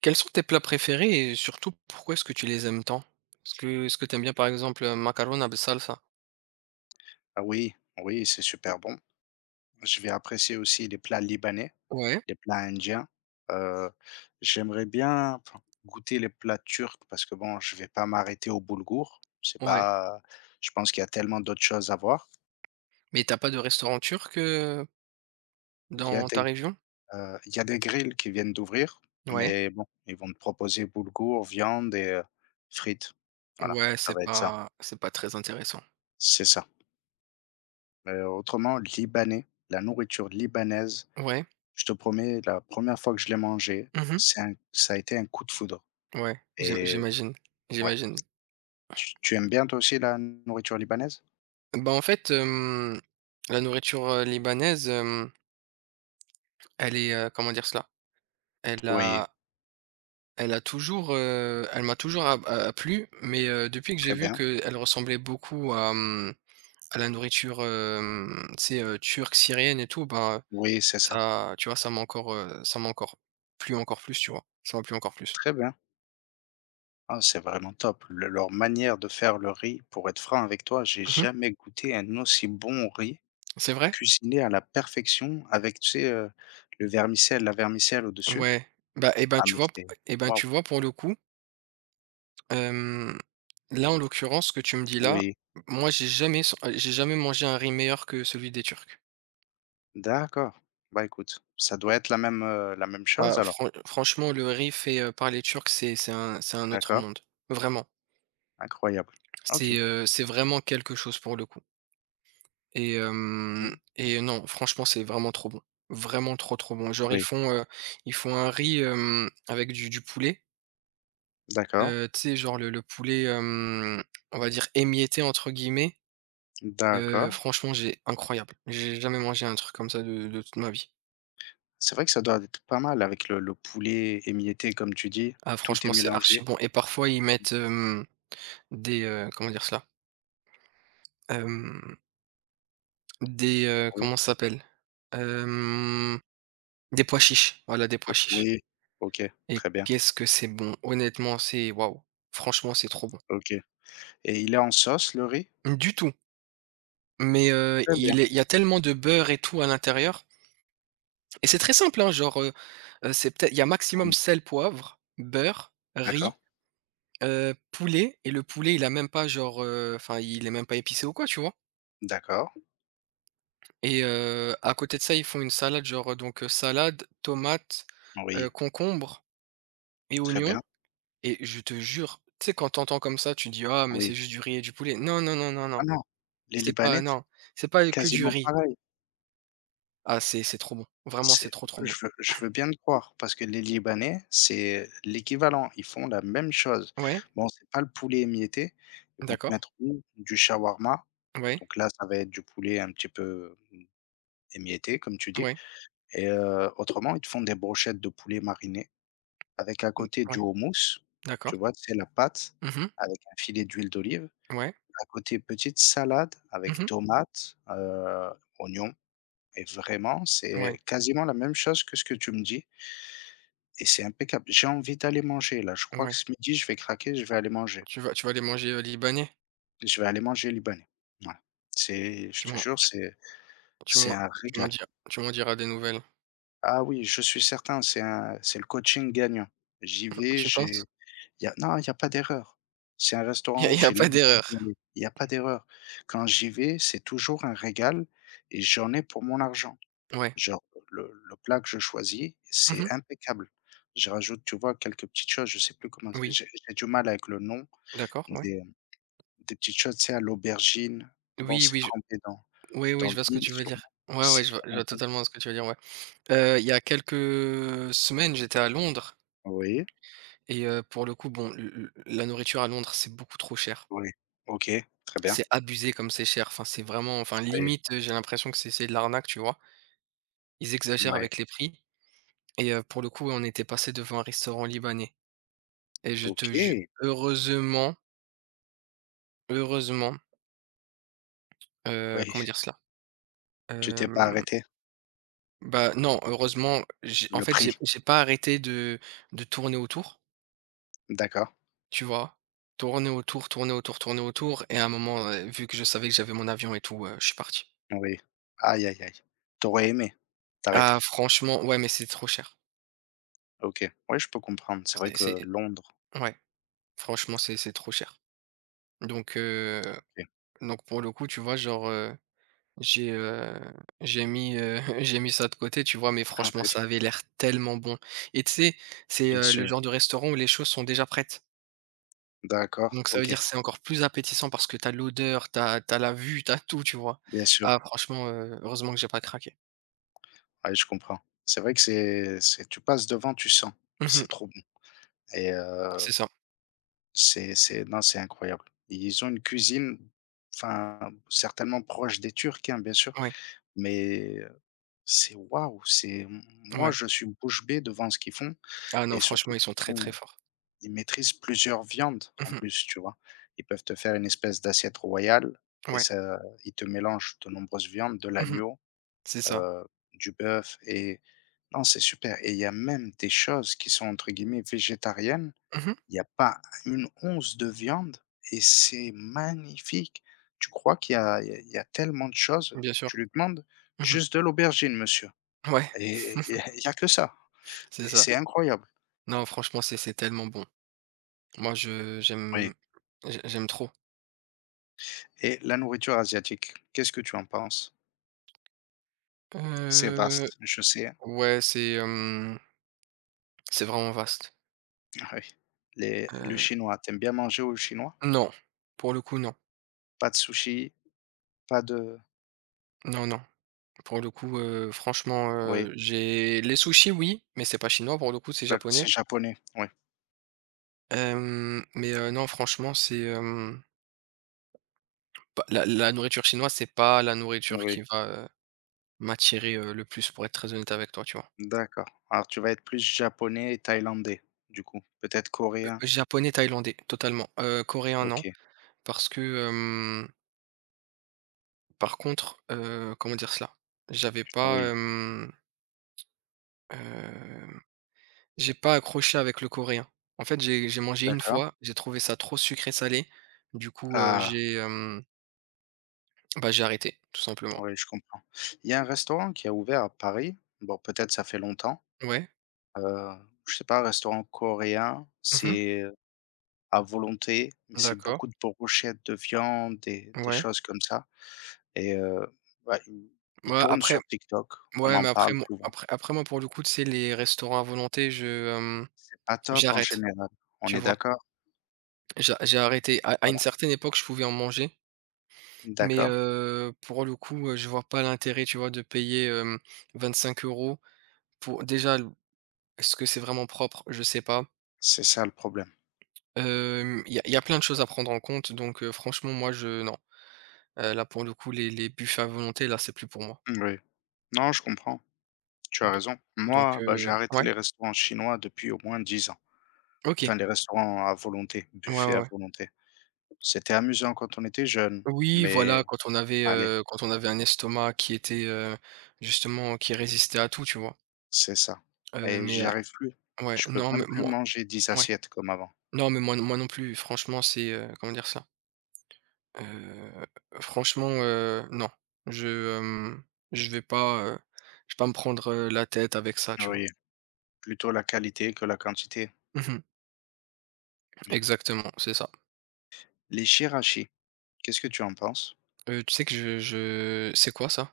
Quels sont tes plats préférés et surtout pourquoi est-ce que tu les aimes tant? Est-ce que t'aimes bien par exemple, macarona bsalsa? Ah oui, oui, c'est super bon. Je vais apprécier aussi les plats libanais, Ouais, les plats indiens. Heu, j'aimerais bien enfin goûter les plats turcs parce que bon, je vais pas m'arrêter au boulgour. C'est ouais, pas Je pense qu'il y a tellement d'autres choses à voir. mais t'as pas de restaurant turc, Il y a dans ta des, région? Il y a des grilles qui viennent d'ouvrir, Ouais, mais bon, ils vont te proposer boulgour, viande et frites. Voilà, ouais, ça c'est va être ça. pas c'est pas très intéressant. C'est ça. Autrement libanais, la nourriture libanaise. Ouais, Je te promets, la première fois que je l'ai mangé, mmh, c'est un ça a été un coup de foudre, ouais, et j'imagine, ouais. j'imagine. Tu aimes bien toi aussi la nourriture libanaise? Bah, en fait, la nourriture, libanaise, elle est, comment dire cela? Elle Oui, a elle a toujours, elle m'a toujours a a a plu, mais, depuis que j'ai très vu bien. qu'elle ressemblait beaucoup à, à la nourriture, tu sais, turque, syrienne et tout, ben, Oui, c'est ça. ça, tu vois, ça m'a encore plu encore plus, tu vois? Ça m'a plu encore plus. Très bien. Ah, c'est vraiment top. Le leur manière de faire le riz, pour être franc avec toi, j'ai Mmh. jamais goûté un aussi bon riz, C'est vrai? cuisiné à la perfection avec, tu sais, la vermicelle au-dessus. Ouais. Bah et ben, Ah tu mais vois c'est et ben, waouh! tu vois, pour le coup, hem, là, en l'occurrence, ce que tu me dis là, Oui, moi, j'ai jamais mangé un riz meilleur que celui des Turcs. d'accord. Bah écoute, ça doit être la même chose Ah, alors? Franchement, le riz fait, par les Turcs, c'est un autre D'accord, monde. Vraiment. incroyable. OK. C'est vraiment quelque chose pour le coup. Et Mmh. hem et non, franchement, c'est vraiment trop bon. Vraiment trop, trop bon. Genre, Oui, ils font un riz, avec du poulet, d'accord, tu sais, genre le poulet, on va dire «émietté» entre guillemets, d'accord. franchement, j'ai incroyable. J'ai jamais mangé un truc comme ça de toute ma vie. C'est vrai que ça doit être pas mal avec le poulet émietté comme tu dis, Ah tout est franchement, c'est archi mélangé. bon et parfois ils mettent, des, comment dire cela? Hem, des, Oui, comment ça s'appelle? Hem, des pois chiches, voilà, des pois oui, chiches. oui, OK, Et très bien, qu'est-ce que c'est bon! Honnêtement, c'est waouh! Franchement, c'est trop bon. OK, et il est en sauce le riz? Du tout, mais Très bien, il y a tellement de beurre et tout à l'intérieur et c'est très simple, hein, genre, c'est peut-être il y a maximum oui, sel, poivre, beurre, d'accord, riz, poulet et le poulet, il a même pas genre, enfin, il est même pas épicé ou quoi, tu vois? d'accord, Et à côté de ça, ils font une salade genre, donc salade, tomate, oui, concombre et très oignon bien, et je te jure, tu sais, quand tu comme ça, tu dis: «Ah mais c'est oui. juste du riz et du poulet». Non, non, non, non, Ah non. non, les C'est pas libanais, non, c'est c'est pas que du quasiment riz. pareil. Ah c'est trop bon. Vraiment, c'est C'est trop, trop bon. Je veux bien te croire parce que les libanais, c'est l'équivalent, ils font la même chose. Ouais, Bon, c'est pas le poulet émietté, ils vont te d'accord. mettre ou du shawarma. Ouais, Donc là, ça va être du poulet un petit peu émietté, comme tu dis. ouais, Et autrement, ils te font des brochettes de poulet mariné avec à mmh, côté du ouais, houmous, d'accord. tu vois? C'est la pâte Mmh. avec un filet d'huile d'olive. Ouais. À côté, petite salade avec Mmh. tomates, oignons, et vraiment, Ouais, c'est quasiment la même chose que ce que tu me dis, et c'est impeccable. J'ai envie d'aller manger là, je crois que ouais. ce midi, je vais craquer, je vais aller manger. Tu vas aller manger, libanais? Je vais aller manger libanais. Voilà. C'est je Tu te m'en jure, tu c'est tu c'est m'en un tu m'en régal. diras des nouvelles. Ah oui, je suis certain, c'est le coaching gagnant. J'y Mmh, vais, tu j'ai penses? y a non, il y a pas d'erreur. C'est un Il y a restaurant où j'ai pas l'habitude d'erreur. d'y aller. Il y a pas d'erreur. Quand j'y vais, c'est toujours un régal et j'en ai pour mon argent. Ouais. Genre, le plat que je choisis, Mmh. c'est impeccable. Je rajoute, tu vois, quelques petites choses, je sais plus comment c'est Oui. J'ai du mal avec le nom, D'accord, ouais. des, des petites choses, tu sais, à l'aubergine. Bon, Oui, c'est oui, je trempé dans oui, oui, je vois ce que l'huile tu veux dire. sûrement. Ouais, ouais, C'est je trop vois bon. totalement ce que tu veux dire, ouais. Il y a quelques semaines, j'étais à Londres. Oui, Et pour le coup, bon, l l la nourriture à Londres, c'est beaucoup trop cher. oui. OK, très bien. C'est abusé comme c'est cher. Enfin, c'est vraiment enfin, Oui. limite, j'ai l'impression que c'est de l'arnaque, tu vois? Ils exagèrent Ouais, avec les prix et pour le coup, on était passé devant un restaurant libanais et je te jure, OK. heureusement, heureusement, Oui, comment dire cela? tu Hem, t'es pas arrêté. bah, non, heureusement, j'ai en Le fait, j'ai prix, j'ai pas arrêté de tourner autour, d'accord. tu vois? Tourner autour, tourner autour, tourner autour et à un moment, vu que je savais que j'avais mon avion et tout, je suis parti. Oui. Aïe, aïe, aïe. Tu aurais aimé Ah t'arrêter. franchement, ouais, mais c'est trop cher. OK. Oui, je peux comprendre. C'est vrai C'est que Londres. ouais, franchement, c'est trop cher. Donc heu, OK. donc pour le coup, tu vois, genre, j'ai, heu, j'ai mis ça de côté, tu vois? Mais franchement, Oui, ça avait l'air tellement bon et tu sais, c'est, bien le sûr. genre de restaurant où les choses sont déjà prêtes. D'accord, Donc ça veut dire OK. que c'est encore plus appétissant parce que t'as l'odeur, t'as la vue, t'as tout, tu vois? Bien sûr. Ah franchement, heureusement que j'ai pas craqué. Ouais, je comprends. C'est vrai que c'est tu passes devant, tu sens. Mmh. C'est trop bon et C'est ça. C'est non, c'est incroyable. Ils ont une cuisine, enfin, certainement proche des Turcs, hein, bien sûr. Ouais, Mais, c'est waouh, c'est moi, ouais. je suis bouche bée devant ce qu'ils font, Ah non, et franchement, surtout ils sont qu'ils très, très font forts. ils maîtrisent plusieurs viandes en Mmh. plus, tu vois? Ils peuvent te faire une espèce d'assiette royale, et Ouais. ça, ils te mélangent de nombreuses viandes, de Mmh. l'agneau, C'est ça. heu, du bœuf, et non, c'est super, et il y a même des choses qui sont entre guillemets «végétariennes». Mmh. Il n'y a pas une once de viande et c'est magnifique. Tu crois qu'il y a tellement de choses, Bien sûr. tu lui demandes: Mmh. «Juste de l'aubergine, monsieur». Ouais, Et il y a que ça c'est et ça. c'est incroyable. Non, franchement, c'est tellement bon. Moi, je Oui, j'aime j'ai j'aime trop. et la nourriture asiatique, qu'est-ce que tu en penses? C'est Heu, vaste, je sais. ouais, c'est, c'est vraiment vaste. Ah oui, les le Heu, chinois. T'aimes bien manger au chinois? non, pour le coup, non. Pas de sushi, pas de Non, non. Pour le coup, franchement, oui, j'ai les sushis, oui, mais c'est pas chinois pour le coup, c'est d'accord, c'est japonais. japonais, oui, Mais non, franchement, c'est, bah, la nourriture chinoise, c'est pas la nourriture oui, qui va, m'attirer, le plus pour être très honnête avec toi, tu vois? d'accord. Alors tu vas être plus japonais et thaïlandais, du coup, peut-être coréen? Japonais, thaïlandais, totalement. Coréen, non, OK, parce que, par contre, comment dire cela? J'avais pas, oui, heu, j'ai pas accroché avec le coréen. En fait, j'ai mangé une d'accord. fois, j'ai trouvé ça trop sucré salé. Du coup, Ah, bah, j'ai arrêté, tout simplement. oui, je comprends. Il y a un restaurant qui a ouvert à Paris, bon peut-être ça fait longtemps, Ouais. heu, je sais pas, un restaurant coréen, Mmh. c'est à volonté, mais c'est D'accord. beaucoup de brochettes de viande, des Ouais. choses comme ça, et bah, ils Ouais, tournent après sur TikTok. On ouais, m'en parle souvent. Après moi, pour le coup, tu sais, les restaurants à volonté, hem, C'est pas top en j'arrête, général. On tu est vois? d'accord? J'ai arrêté. À une Voilà. certaine époque, je pouvais en manger. Mais D'accord. Pour le coup, je vois pas l'intérêt, tu vois, de payer, 25 € pour déjà l est-ce que c'est vraiment propre? Je sais pas. C'est ça le problème. Il y a plein de choses à prendre en compte donc franchement, moi, je non. Là, pour le coup, les buffets à volonté, là, c'est plus pour moi. Oui. Non, je comprends. Tu as Do raison. donc Moi, bah, j'ai arrêté ouais? les restaurants chinois depuis au moins 10 ans. OK. Enfin, les restaurants à volonté, Ouais, buffet ouais, à ouais. volonté. C'était amusant quand on était jeune, Oui, voilà, mais allez, quand on avait un estomac qui était, justement, qui résistait à tout, tu vois? c'est ça, Heu, et mais j'y heu arrive plus. ouais, Je peux non, même mais plus moi manger dix ouais. assiettes comme avant. Non, mais moi non plus, franchement, c'est, comment dire ça. Heu, franchement, non. Je, hem, je vais pas, heu, je vais pas me prendre, la tête avec ça, tu vois? Oui. Plutôt la qualité que la quantité. Mmh. Ouais. Exactement, c'est ça. Les chirashi, qu'est-ce que tu en penses? Tu sais que je c'est quoi ça?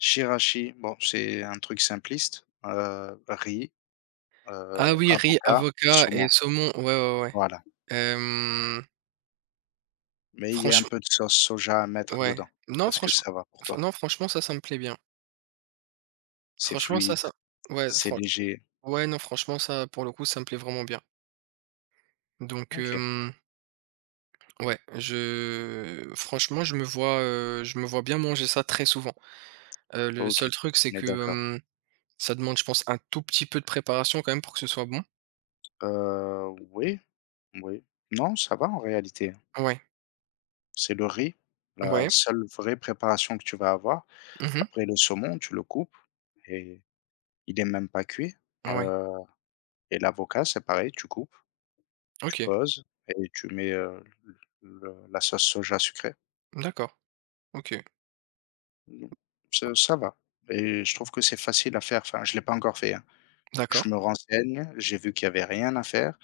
Chirashi, bon, c'est un truc simpliste, riz, Ah oui, riz, avocat, avocat saumon, et saumon. Ouais, ouais, ouais. voilà. Hem, Mais il y a un franchement peu de sauce soja à mettre ouais. dedans. Non, Est-ce que franchement ça va pour f toi? non, franchement, ça me plaît bien. C'est Franchement, ça fluide, ça ouais, c'est fran léger. ouais, non, franchement, ça, pour le coup, ça me plaît vraiment bien. Donc OK, ouais, je franchement, je me vois bien manger ça très souvent. Le OK, seul truc, c'est on est que, d'accord. Ça demande, je pense, un tout petit peu de préparation quand même pour que ce soit bon. Oui, oui. Non, ça va en réalité. Ouais, C'est le riz, la ouais. seule vraie préparation que tu vas avoir. Mmh. Après le saumon, tu le coupes, et il est même pas cuit, Ouais. heu et l'avocat, c'est pareil, tu coupes, tu OK. poses et tu mets, le la sauce soja sucrée. D'accord. OK. Mmh, ça va, et je trouve que c'est facile à faire. Enfin, je l'ai pas encore fait, hein. Je D'accord. me renseigne, j'ai vu qu'il y avait rien à faire.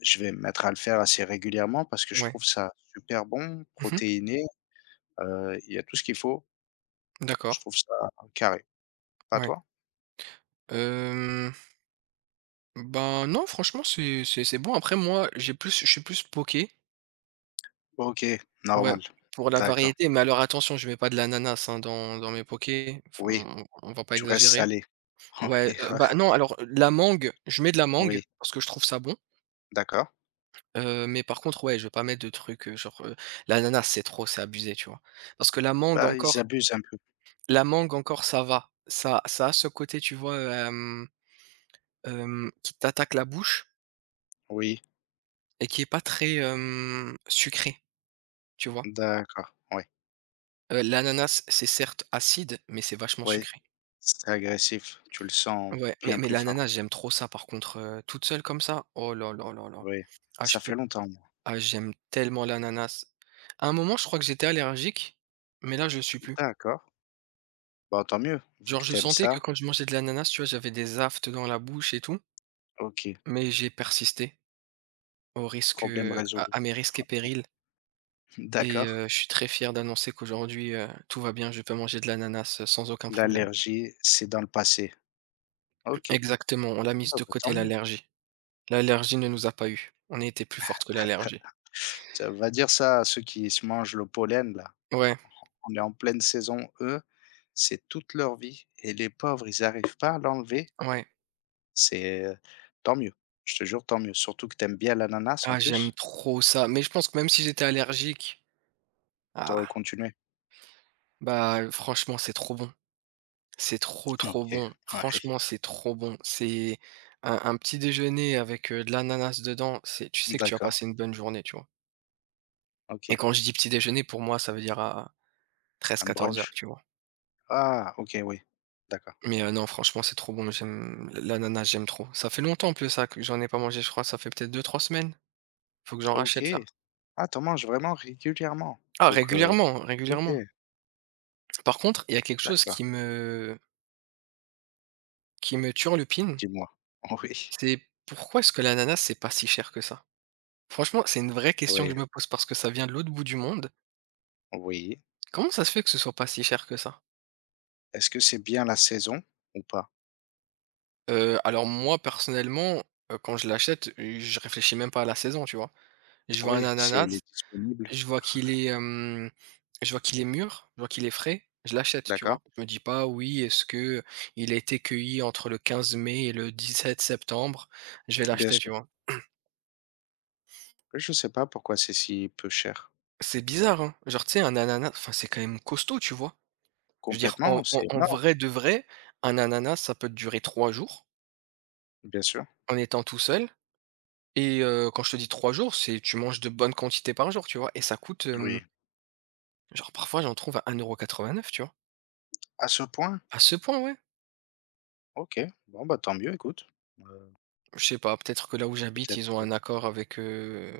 Je vais me mettre à le faire assez régulièrement parce que je Ouais. trouve ça super bon, Mmh. protéiné, il y a tout ce qu'il faut. D'accord. Je trouve ça carré. Pas Ouais. toi? Hem, ben, non, franchement, c'est bon. Après moi, j'ai plus je suis plus poké. OK, Ouais, normal. pour la D'accord. variété, mais alors attention, je mets pas de l'ananas, hein, dans mes pokés. Faut Oui, on va pas tu restes exagérer. salé. Ouais, bah, non, alors, la mangue, je mets de la Oui, mangue oui, parce que je trouve ça bon. d'accord. Mais par contre, ouais, je vais pas mettre de trucs, genre, l'ananas, c'est trop, c'est abusé, tu vois? Parce que Bah, ils abusent un peu. la mangue encore, ça va. Ça a ce côté, tu vois, qui t'attaque la bouche Oui, et qui est pas très, sucré, tu vois? d'accord, oui, L'ananas, c'est certes acide, mais c'est vachement oui, sucré. c'est agressif, tu le sens Ouais, mais bien mais plus fort, l'ananas, j'aime trop ça par contre, toute seule comme ça, oh là là là là. oui. Ah je Ça peux fait longtemps, moi. ah j'aime tellement l'ananas. À un moment, je crois que j'étais allergique, mais là, je le suis plus. D'accord, bah, tant mieux, vu Genre, que je t'aimes sentais que ça, quand je mangeais de l'ananas, tu vois, j'avais des aphtes dans la bouche et tout, OK, mais j'ai persisté au risque, problème à résolu. Mes risques et périls et D'accord, je suis très fier d'annoncer qu'aujourd'hui, tout va bien, je peux manger de l'ananas, sans aucun problème. l'allergie, c'est dans le passé. OK, Exactement, on l'a mise bah, de bah, tant côté mieux. l'allergie. L'allergie ne nous a pas eu. On était plus forte que l'allergie. Ça va dire ça à ceux qui se mangent le pollen, là. Ouais, On est en pleine saison, eux, c'est toute leur vie et les pauvres, ils arrivent pas à l'enlever. ouais. C'est, Tant mieux, je te jure, tant mieux, surtout que t'aimes bien l'ananas en Ah, j'aime plus. trop ça, mais je pense que même si j'étais allergique, ah, T'aurais continué. bah, franchement, c'est trop bon. C'est trop, trop OK, bon. ouais, Franchement, c'est trop bon. C'est un petit déjeuner avec de l'ananas dedans. C'est, tu sais que tu vas d'accord, passer une bonne journée, tu vois. Et OK, quand je dis petit déjeuner, pour moi, ça veut dire à un 13-14 heures, brunch. tu vois. Ah, OK, oui, d'accord. Mais non, franchement, c'est trop bon. J'aime l'ananas, j'aime trop. Ça fait longtemps en plus ça que j'en ai pas mangé, je crois. Ça fait peut-être 2-3 semaines. Faut que j'en OK. rachète là. Ah, tu manges vraiment régulièrement? Ah, Donc, régulièrement, OK, régulièrement. Par contre, il y a quelque chose d'accord. qui me turlupine. Dis-moi. C'est pourquoi est-ce que l'ananas, c'est pas si cher que ça? Franchement, c'est une vraie question que Oui, je me pose parce que ça vient de l'autre bout du monde. oui, oui. Comment ça se fait que ce soit pas si cher que ça? Est-ce que c'est bien la saison ou pas? Alors moi, personnellement, quand je l'achète, je réfléchis même pas à la saison, tu vois? Je vois un Oui, si elle ananas, est disponible. je vois qu'il est, je vois qu'il est mûr, je vois qu'il est frais, je l'achète, tu D'accord, vois? Je me dis pas: «Oui, est-ce que il a été cueilli entre le 15 mai et le 17 septembre? Je vais bien l'acheter», sûr. tu vois? Oui, je sais pas pourquoi c'est si peu cher. C'est bizarre, hein? Genre, tu sais, un ananas, enfin, c'est quand même costaud, tu vois? Je veux dire, en Complètement, en c'est en énorme, vrai de vrai, un ananas, ça peut te durer 3 jours. bien sûr. En étant tout seul et quand je te dis 3 jours, c'est tu manges de bonnes quantités par jour, tu vois? Et ça coûte, Oui. Genre parfois j'en trouve à 1,89 €, tu vois? À ce point? À ce point, ouais. OK, bon, bah, tant mieux écoute. Heu, Je sais pas, peut-être que là où j'habite, peut-être ils ont que un accord avec,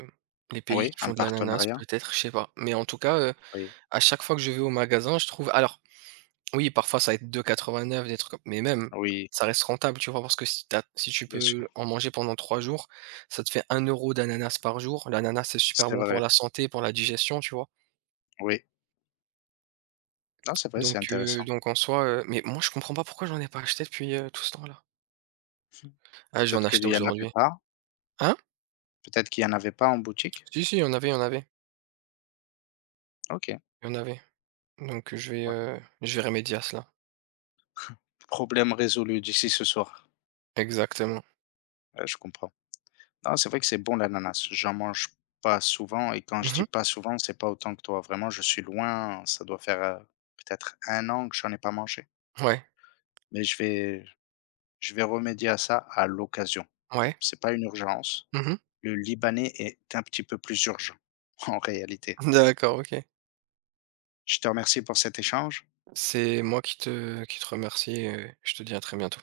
les pays oui, qui un font de l'ananas, partenariat, peut-être, je sais pas. Mais en tout cas, oui, à chaque fois que je vais au magasin, je trouve alors oui, parfois ça va être 2,89 €, des trucs comme mais même, oui, ça reste rentable, tu vois? Parce que si tu si tu bien sûr. peux en manger pendant 3 jours, ça te fait 1 € d'ananas par jour. L'ananas, c'est super C'est bon pour vrai, la santé, pour la digestion, tu vois? oui. Non, c'est vrai, c'est intéressant. Donc en soi, mais moi je comprends pas pourquoi j'en ai pas acheté depuis, tout ce temps-là. Mmh. Ah, je vais en Peut-être qu'il acheter y en avait aujourd'hui. pas, Hein? peut-être qu'il y en avait pas en boutique? Si, si, il y en avait, il y en avait, OK. il y en avait. Donc Ouais. Je vais remédier à cela. Problème résolu d'ici ce soir. Exactement. Ouais, je comprends. Non, c'est vrai que c'est bon l'ananas. J'en mange pas souvent, et quand je Mmh. dis pas souvent, c'est pas autant que toi. Vraiment, je suis loin, ça doit faire, peut-être un an que j'en ai pas mangé. Ouais, Mais je vais remédier à ça à l'occasion. ouais. C'est pas une urgence. Mmh. Le libanais est un petit peu plus urgent en réalité. D'accord, OK. Je te remercie pour cet échange. C'est moi qui te remercie et je te dis à très bientôt.